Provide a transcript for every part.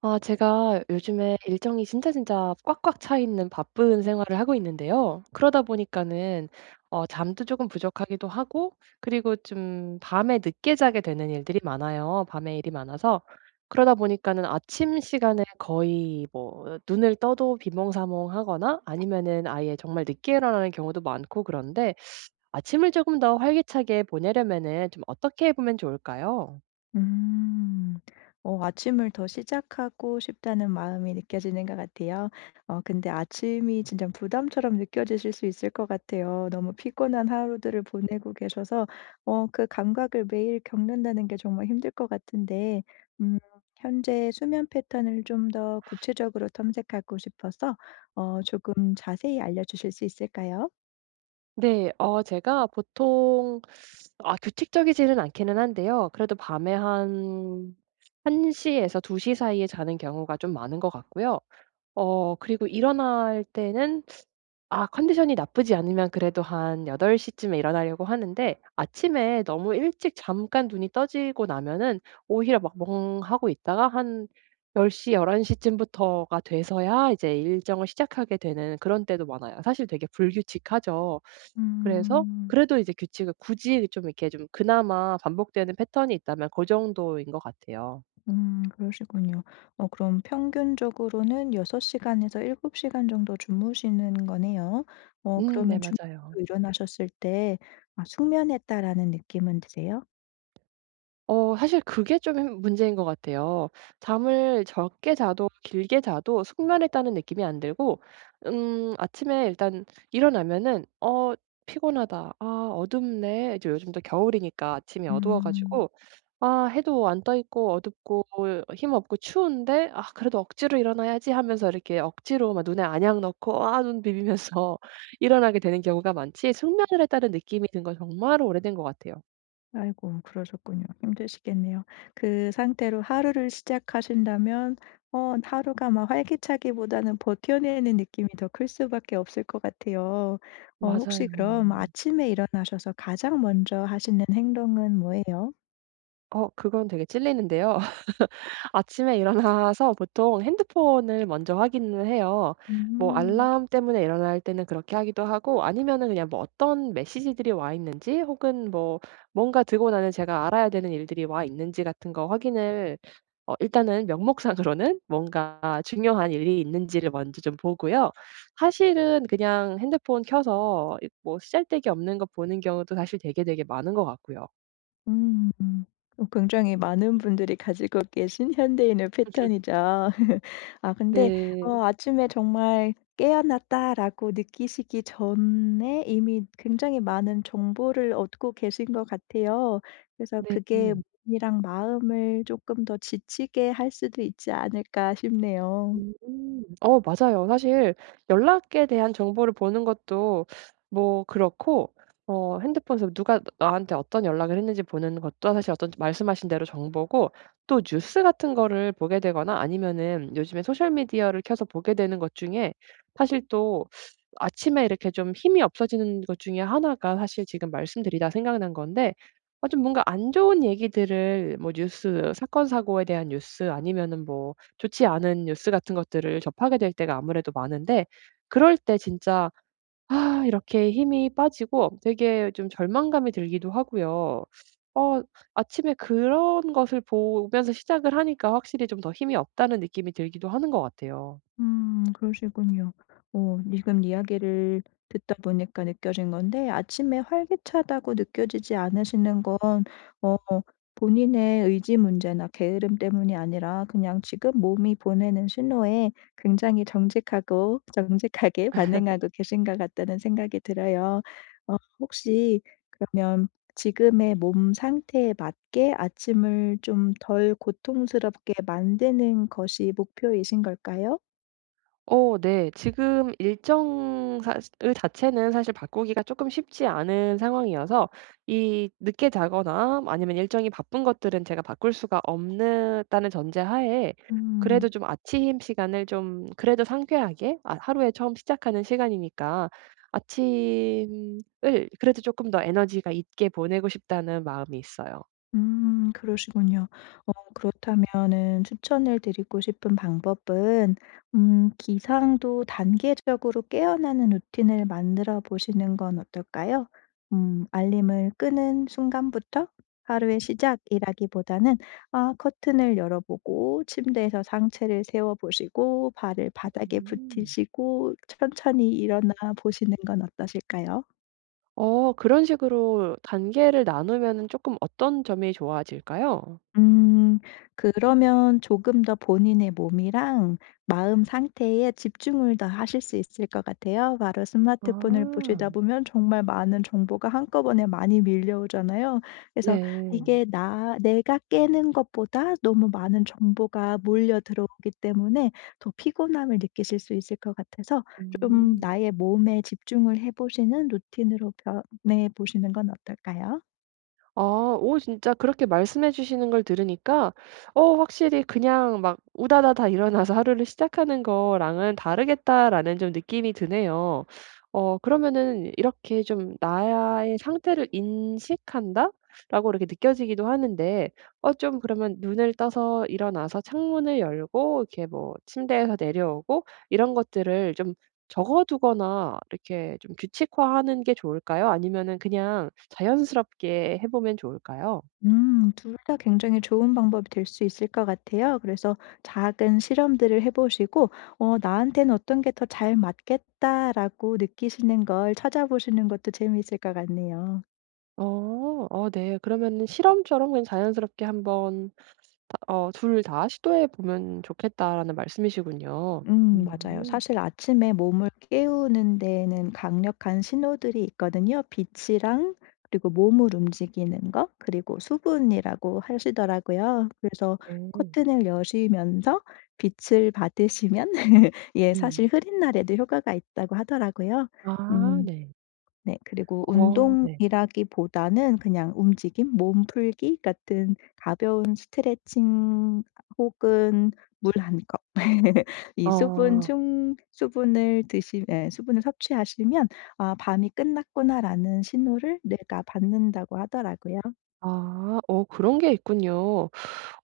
제가 요즘에 일정이 진짜 진짜 꽉꽉 차 있는 바쁜 생활을 하고 있는데요. 그러다 보니까는 잠도 조금 부족하기도 하고, 그리고 좀 밤에 늦게 자게 되는 일들이 많아요. 밤에 일이 많아서. 그러다 보니까는 아침 시간에 거의 뭐 눈을 떠도 비몽사몽하거나 아니면은 아예 정말 늦게 일어나는 경우도 많고, 그런데 아침을 조금 더 활기차게 보내려면은 좀 어떻게 보면 좋을까요? 음. 아침을 더 시작하고 싶다는 마음이 느껴지는 것 같아요. 근데 아침이 진짜 부담처럼 느껴지실 수 있을 것 같아요. 너무 피곤한 하루들을 보내고 계셔서 그 감각을 매일 겪는다는 게 정말 힘들 것 같은데 음 현재 수면 패턴을 좀 더 구체적으로 탐색하고 싶어서 조금 자세히 알려 주실 수 있을까요? 네. 제가 보통 규칙적이지는 않기는 한데요. 그래도 밤에 한 1 시에서 2시 사이에 자는 경우가 좀 많은 것 같고요. 그리고 일어날 때는 컨디션이 나쁘지 않으면 그래도 한 8 시쯤에 일어나려고 하는데, 아침에 너무 일찍 잠깐 눈이 떠지고 나면은 오히려 막 멍하고 있다가 한 10 시, 11 시쯤부터가 돼서야 이제 일정을 시작하게 되는 그런 때도 많아요. 사실 되게 불규칙하죠. 그래서 음. 그래도 이제 규칙을 굳이 좀 이렇게 좀 그나마 반복되는 패턴이 있다면 고 정도인 것 같아요. 음, 그러시군요. 어 그럼 평균적으로는 6 시간에서 7 시간 정도 주무시는 거네요. 어 음, 네, 그러면 맞아요. 주무시고 일어나셨을 때 '아 숙면했다.'라는 느낌은 드세요? 사실 그게 좀 힘 문제인 것 같아요. 잠을 적게 자도 길게 자도 숙면했다는 느낌이 안 들고, 아침에 일단 일어나면은 '어, 피곤하다. 아, 어둡네.' 이제 요즘 또 겨울이니까 아침이 어두워 음. 가지고, 해도 안 떠 있고 어둡고 힘없고 추운데 '아, 그래도 억지로 일어나야지.' 하면서 이렇게 억지로 막 눈에 안약 넣고 눈 비비면서 일어나게 되는 경우가 많지, 숙면을 했다는 느낌이 든 건 정말 오래된 것 같아요. 아이고, 그러셨군요. 힘드시겠네요. 그 상태로 하루를 시작하신다면 하루가 막 활기차기보다는 버텨내는 느낌이 더 클 수밖에 없을 것 같아요. 어 혹시 맞아요. 그럼 아침에 일어나셔서 가장 먼저 하시는 행동은 뭐예요? 그건 되게 찔리는데요. 아침에 일어나서 보통 핸드폰을 먼저 확인을 해요. 뭐 음. 알람 때문에 일어날 때는 그렇게 하기도 하고, 아니면은 그냥 뭐 어떤 메시지들이 와 있는지, 혹은 뭐 뭔가 들고 나는 제가 알아야 되는 일들이 와 있는지 같은 거 확인을, 일단은 명목상으로는 뭔가 중요한 일이 있는지를 먼저 좀 보고요. 사실은 그냥 핸드폰 켜서 뭐 쓰잘데기 없는 거 보는 경우도 사실 되게, 되게 많은 것 같고요. 음. 어 굉장히 많은 분들이 가지고 계신 현대인의 패턴이죠. 아 근데 네. 아침에 정말 '깨어났다.'라고 느끼시기 전에 이미 굉장히 많은 정보를 얻고 계신 것 같아요. 그래서 네. 그게 몸이랑 마음을 조금 더 지치게 할 수도 있지 않을까 싶네요. 음. 맞아요. 사실 연락에 대한 정보를 보는 것도 뭐 그렇고, 핸드폰에서 누가 나한테 어떤 연락을 했는지 보는 것도 사실 어떤 말씀하신 대로 정보고, 또 뉴스 같은 거를 보게 되거나 아니면은 요즘에 소셜 미디어를 켜서 보게 되는 것 중에 사실 또 아침에 이렇게 좀 힘이 없어지는 것 중에 하나가 사실 지금 말씀드리다 생각난 건데, 좀 뭔가 안 좋은 얘기들을, 뭐 뉴스 사건 사고에 대한 뉴스, 아니면은 뭐 좋지 않은 뉴스 같은 것들을 접하게 될 때가 아무래도 많은데, 그럴 때 진짜 이렇게 힘이 빠지고 되게 좀 절망감이 들기도 하고요. 어 아침에 그런 것을 보면서 시작을 하니까 확실히 좀 더 힘이 없다는 느낌이 들기도 하는 것 같아요. 음, 그러시군요. 어 지금 이야기를 듣다 보니까 느껴진 건데 아침에 활기차다고 느껴지지 않으시는 건 어 본인의 의지 문제나 게으름 때문이 아니라 그냥 지금 몸이 보내는 신호에 굉장히 정직하고 정직하게 반응하고 계신 것 같다는 생각이 들어요. 어 혹시 그러면 지금의 몸 상태에 맞게 아침을 좀 덜 고통스럽게 만드는 것이 목표이신 걸까요? 어, 네. 지금 일정 사시 을 자체는 사실 바꾸기가 쪼끔 쉽지 않은 상황이어서, 이 늦게 자거나 아니면 일정이 바쁜 것들은 제가 바꿀 수가 없는 다는 전제하에 그래도 음. 좀 아침 시간을 좀, 그래도 상쾌하게, 하루에 처음 시작하는 시간이니까 아침을 그래도 쪼끔 더 에너지가 있게 보내고 싶다는 마음이 있어요. 음, 그러시군요. 어 그렇다면은 추천을 드리고 싶은 방법은 기상도 단계적으로 깨어나는 루틴을 만들어 보시는 건 어떨까요? 알림을 끄는 순간부터 하루의 시작이라기보다는 아 커튼을 열어 보고 침대에서 상체를 세워 보시고 발을 바닥에 음. 붙이시고 천천히 일어나 보시는 건 어떠실까요? 그런 식으로 단계를 나누면은 쪼끔 어떤 점이 좋아질까요? 음. 그러면 조금 더 본인의 몸이랑 마음 상태에 집중을 더 하실 수 있을 것 같아요. 바로 스마트폰을 보시다 아, 보면 정말 많은 정보가 한꺼번에 많이 밀려오잖아요. 그래서 음, 네. 이게 나 내가 깨는 것보다 너무 많은 정보가 몰려 들어오기 때문에 더 피곤함을 느끼실 수 있을 것 같아서 좀 음. 나의 몸에 집중을 해 보시는 루틴으로 변해 보시는 건 어떨까요? 아, 오, 진짜 그렇게 말씀해 주시는 걸 들으니까 확실히 그냥 막 우다다다 일어나서 하루를 시작하는 거랑은 다르겠다라는 좀 느낌이 드네요. 그러면은 이렇게 좀 '나의 상태를 인식한다.'라고 이렇게 느껴지기도 하는데, 좀 그러면 눈을 떠서 일어나서 창문을 열고 이렇게 뭐 침대에서 내려오고 이런 것들을 좀 적어 두거나 이렇게 좀 규칙화하는 게 좋을까요? 아니면은 그냥 자연스럽게 해 보면 좋을까요? 음. 둘 다 굉장히 좋은 방법이 될 수 있을 것 같아요. 그래서 작은 실험들을 해 보시고 '나한테는 어떤 게 더 잘 맞겠다.'라고 느끼시는 걸 찾아보시는 것도 재미있을 것 같네요. 어. 어, 네. 그러면은 실험처럼 그냥 자연스럽게 한번 다 어 둘 다 시도해 보면 좋겠다라는 말씀이시군요. 맞아요. 음. 사실 아침에 몸을 깨우는 데에는 강력한 신호들이 있거든요. 빛이랑 그리고 몸을 움직이는 것 그리고 수분이라고 하시더라고요. 그래서 네. 커튼을 여시면서 빛을 받으시면 예 음. 사실 흐린 날에도 효과가 있다고 하더라고요. 아, 음. 네. 네. 그리고 어, 네. 운동이라기보다는 그냥 움직임, 몸 풀기 같은 가벼운 스트레칭 혹은 물 한 컵. 이 아. 수분을 드시 예 수분을 섭취하시면 '아 밤이 끝났구나.'라는 신호를 뇌가 받는다고 하더라고요. 아. 그런 게 있군요.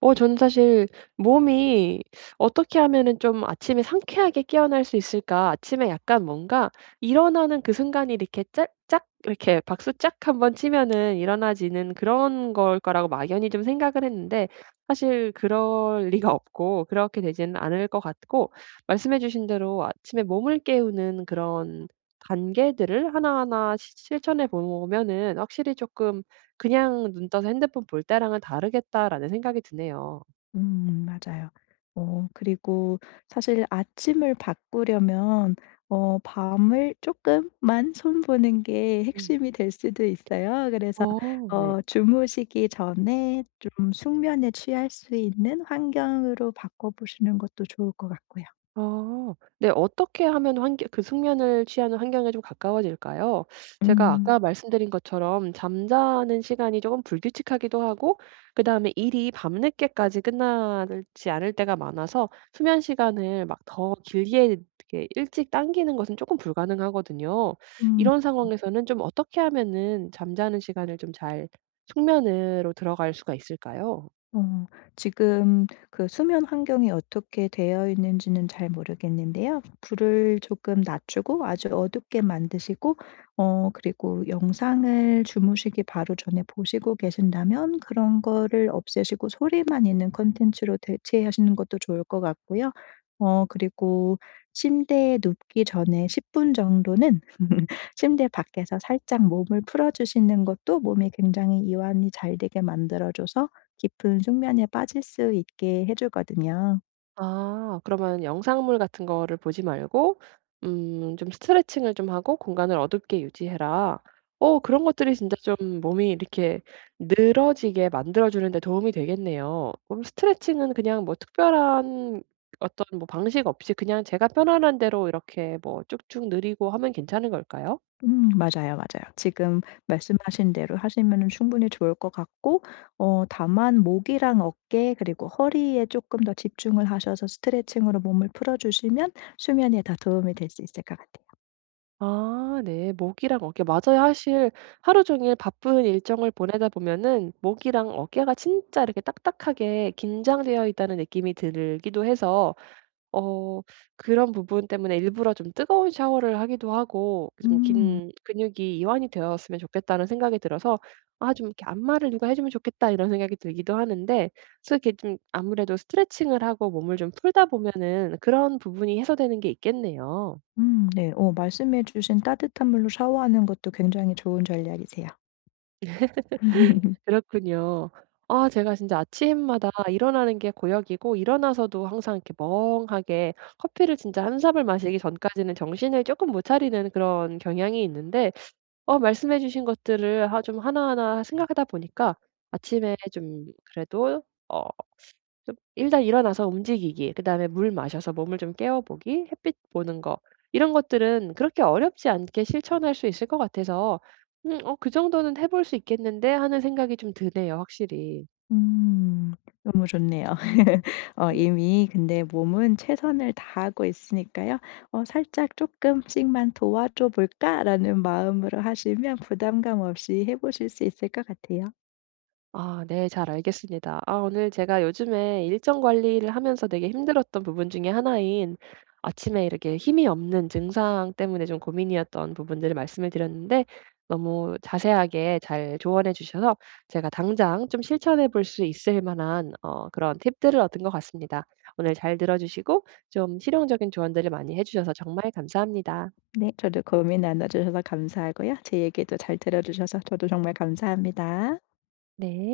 저는 사실 몸이 '어떻게 하면은 좀 아침에 상쾌하게 깨어날 수 있을까?' 아침에 약간 뭔가 일어나는 그 순간이 이렇게 짝 짝 이렇게 박수 짝 한번 치면은 일어나지는 그런 걸 거라고 막연히 좀 생각을 했는데, 사실 그럴 리가 없고 그렇게 되지는 않을 것 같고, 말씀해 주신 대로 아침에 몸을 깨우는 그런 단계들을 하나하나 시 실천해 보면은 확실히 조금, 그냥 '눈 떠서 핸드폰 볼 때랑은 다르겠다.'라는 생각이 드네요. 맞아요. 어 그리고 사실 아침을 바꾸려면 밤을 조금만 손보는 게 음. 핵심이 될 수도 있어요. 그래서 어. 네. 어 주무시기 전에 좀 숙면에 취할 수 있는 환경으로 바꿔 보시는 것도 좋을 것 같고요. 어. 네. 어떻게 하면 환경, 그 숙면을 취하는 환경에 좀 가까워질까요? 제가 아까 음. 말씀드린 것처럼 잠자는 시간이 조금 불규칙하기도 하고, 그다음에 일이 밤늦게까지 끝나지 않을 때가 많아서 수면 시간을 막 더 길게 이렇게 일찍 당기는 것은 조금 불가능하거든요. 음. 이런 상황에서는 좀 어떻게 하면은 잠자는 시간을 좀 잘 숙면으로 들어갈 수가 있을까요? 어 지금 그 수면 환경이 어떻게 되어 있는지는 잘 모르겠는데요. 불을 조금 낮추고 아주 어둡게 만드시고 그리고 영상을 주무시기 바로 전에 보시고 계신다면 그런 거를 없애시고 소리만 있는 컨텐츠로 대체하시는 것도 좋을 것 같고요. 어 그리고 침대에 눕기 전에 10분 정도는 침대 밖에서 살짝 몸을 풀어 주시는 것도 몸이 굉장히 이완이 잘 되게 만들어 줘서 깊은 숙면에 빠질 수 있게 해 주거든요. 아, 그러면 영상물 같은 거를 보지 말고, 음 좀 스트레칭을 좀 하고 공간을 어둡게 유지해라. 오, 그런 것들이 진짜 좀 몸이 이렇게 늘어지게 만들어 주는 데 도움이 되겠네요. 그럼 스트레칭은 그냥 뭐 특별한 어떤 뭐 방식 없이 그냥 제가 편안한 대로 이렇게 뭐 쭉쭉 늘이고 하면 괜찮은 걸까요? 맞아요, 맞아요. 지금 말씀하신 대로 하시면 충분히 좋을 것 같고 다만 목이랑 어깨 그리고 허리에 조금 더 집중을 하셔서 스트레칭으로 몸을 풀어 주시면 수면에 더 도움이 될 수 있을 것 같아요. 아, 네. 목이랑 어깨, 맞아요. 사실 하루 종일 바쁜 일정을 보내다 보면은 목이랑 어깨가 진짜 이렇게 딱딱하게 긴장되어 있다는 느낌이 들기도 해서, 어 그런 부분 때문에 일부러 좀 뜨거운 샤워를 하기도 하고 좀 음. 긴 근육이 이완이 되었으면 좋겠다는 생각이 들어서 '아, 좀 이렇게 안마를 누가 해 주면 좋겠다.' 이런 생각이 들기도 하는데, 그래서 이렇게 좀 아무래도 스트레칭을 하고 몸을 좀 풀다 보면은 그런 부분이 해소되는 게 있겠네요. 네. 어 말씀해 주신 따뜻한 물로 샤워하는 것도 굉장히 좋은 전략이세요. 그렇군요. 제가 진짜 아침마다 일어나는 게 고역이고, 일어나서도 항상 이렇게 멍하게 커피를 진짜 한 잔을 마시기 전까지는 정신을 조금 못 차리는 그런 경향이 있는데, 말씀해 주신 것들을 하 좀 하나하나 생각하다 보니까 아침에 좀, 그래도, 어 좀 일단 일어나서 움직이기, 그다음에 물 마셔서 몸을 좀 깨워 보기, 햇빛 보는 거, 이런 것들은 그렇게 어렵지 않게 실천할 수 있을 것 같아서, '어, 그 정도는 해볼 수 있겠는데.' 하는 생각이 좀 드네요, 확실히. 음. 너무 좋네요. 어 이미 근데 몸은 최선을 다하고 있으니까요. 어 '살짝 조금씩만 도와줘 볼까?'라는 마음으로 하시면 부담감 없이 해 보실 수 있을 것 같아요. 아, 네. 잘 알겠습니다. 오늘 제가 요즘에 일정 관리를 하면서 되게 힘들었던 부분 중에 하나인, 아침에 이렇게 힘이 없는 증상 때문에 좀 고민이었던 부분들을 말씀을 드렸는데, 너무 자세하게 잘 조언해 주셔서 제가 당장 좀 실천해 볼 수 있을 만한 그런 팁들을 얻은 것 같습니다. 오늘 잘 들어 주시고 좀 실용적인 조언들을 많이 해 주셔서 정말 감사합니다. 네. 저도 고민 나눠 주셔서 감사하고요. 제 얘기도 잘 들어 주셔서 저도 정말 감사합니다. 네.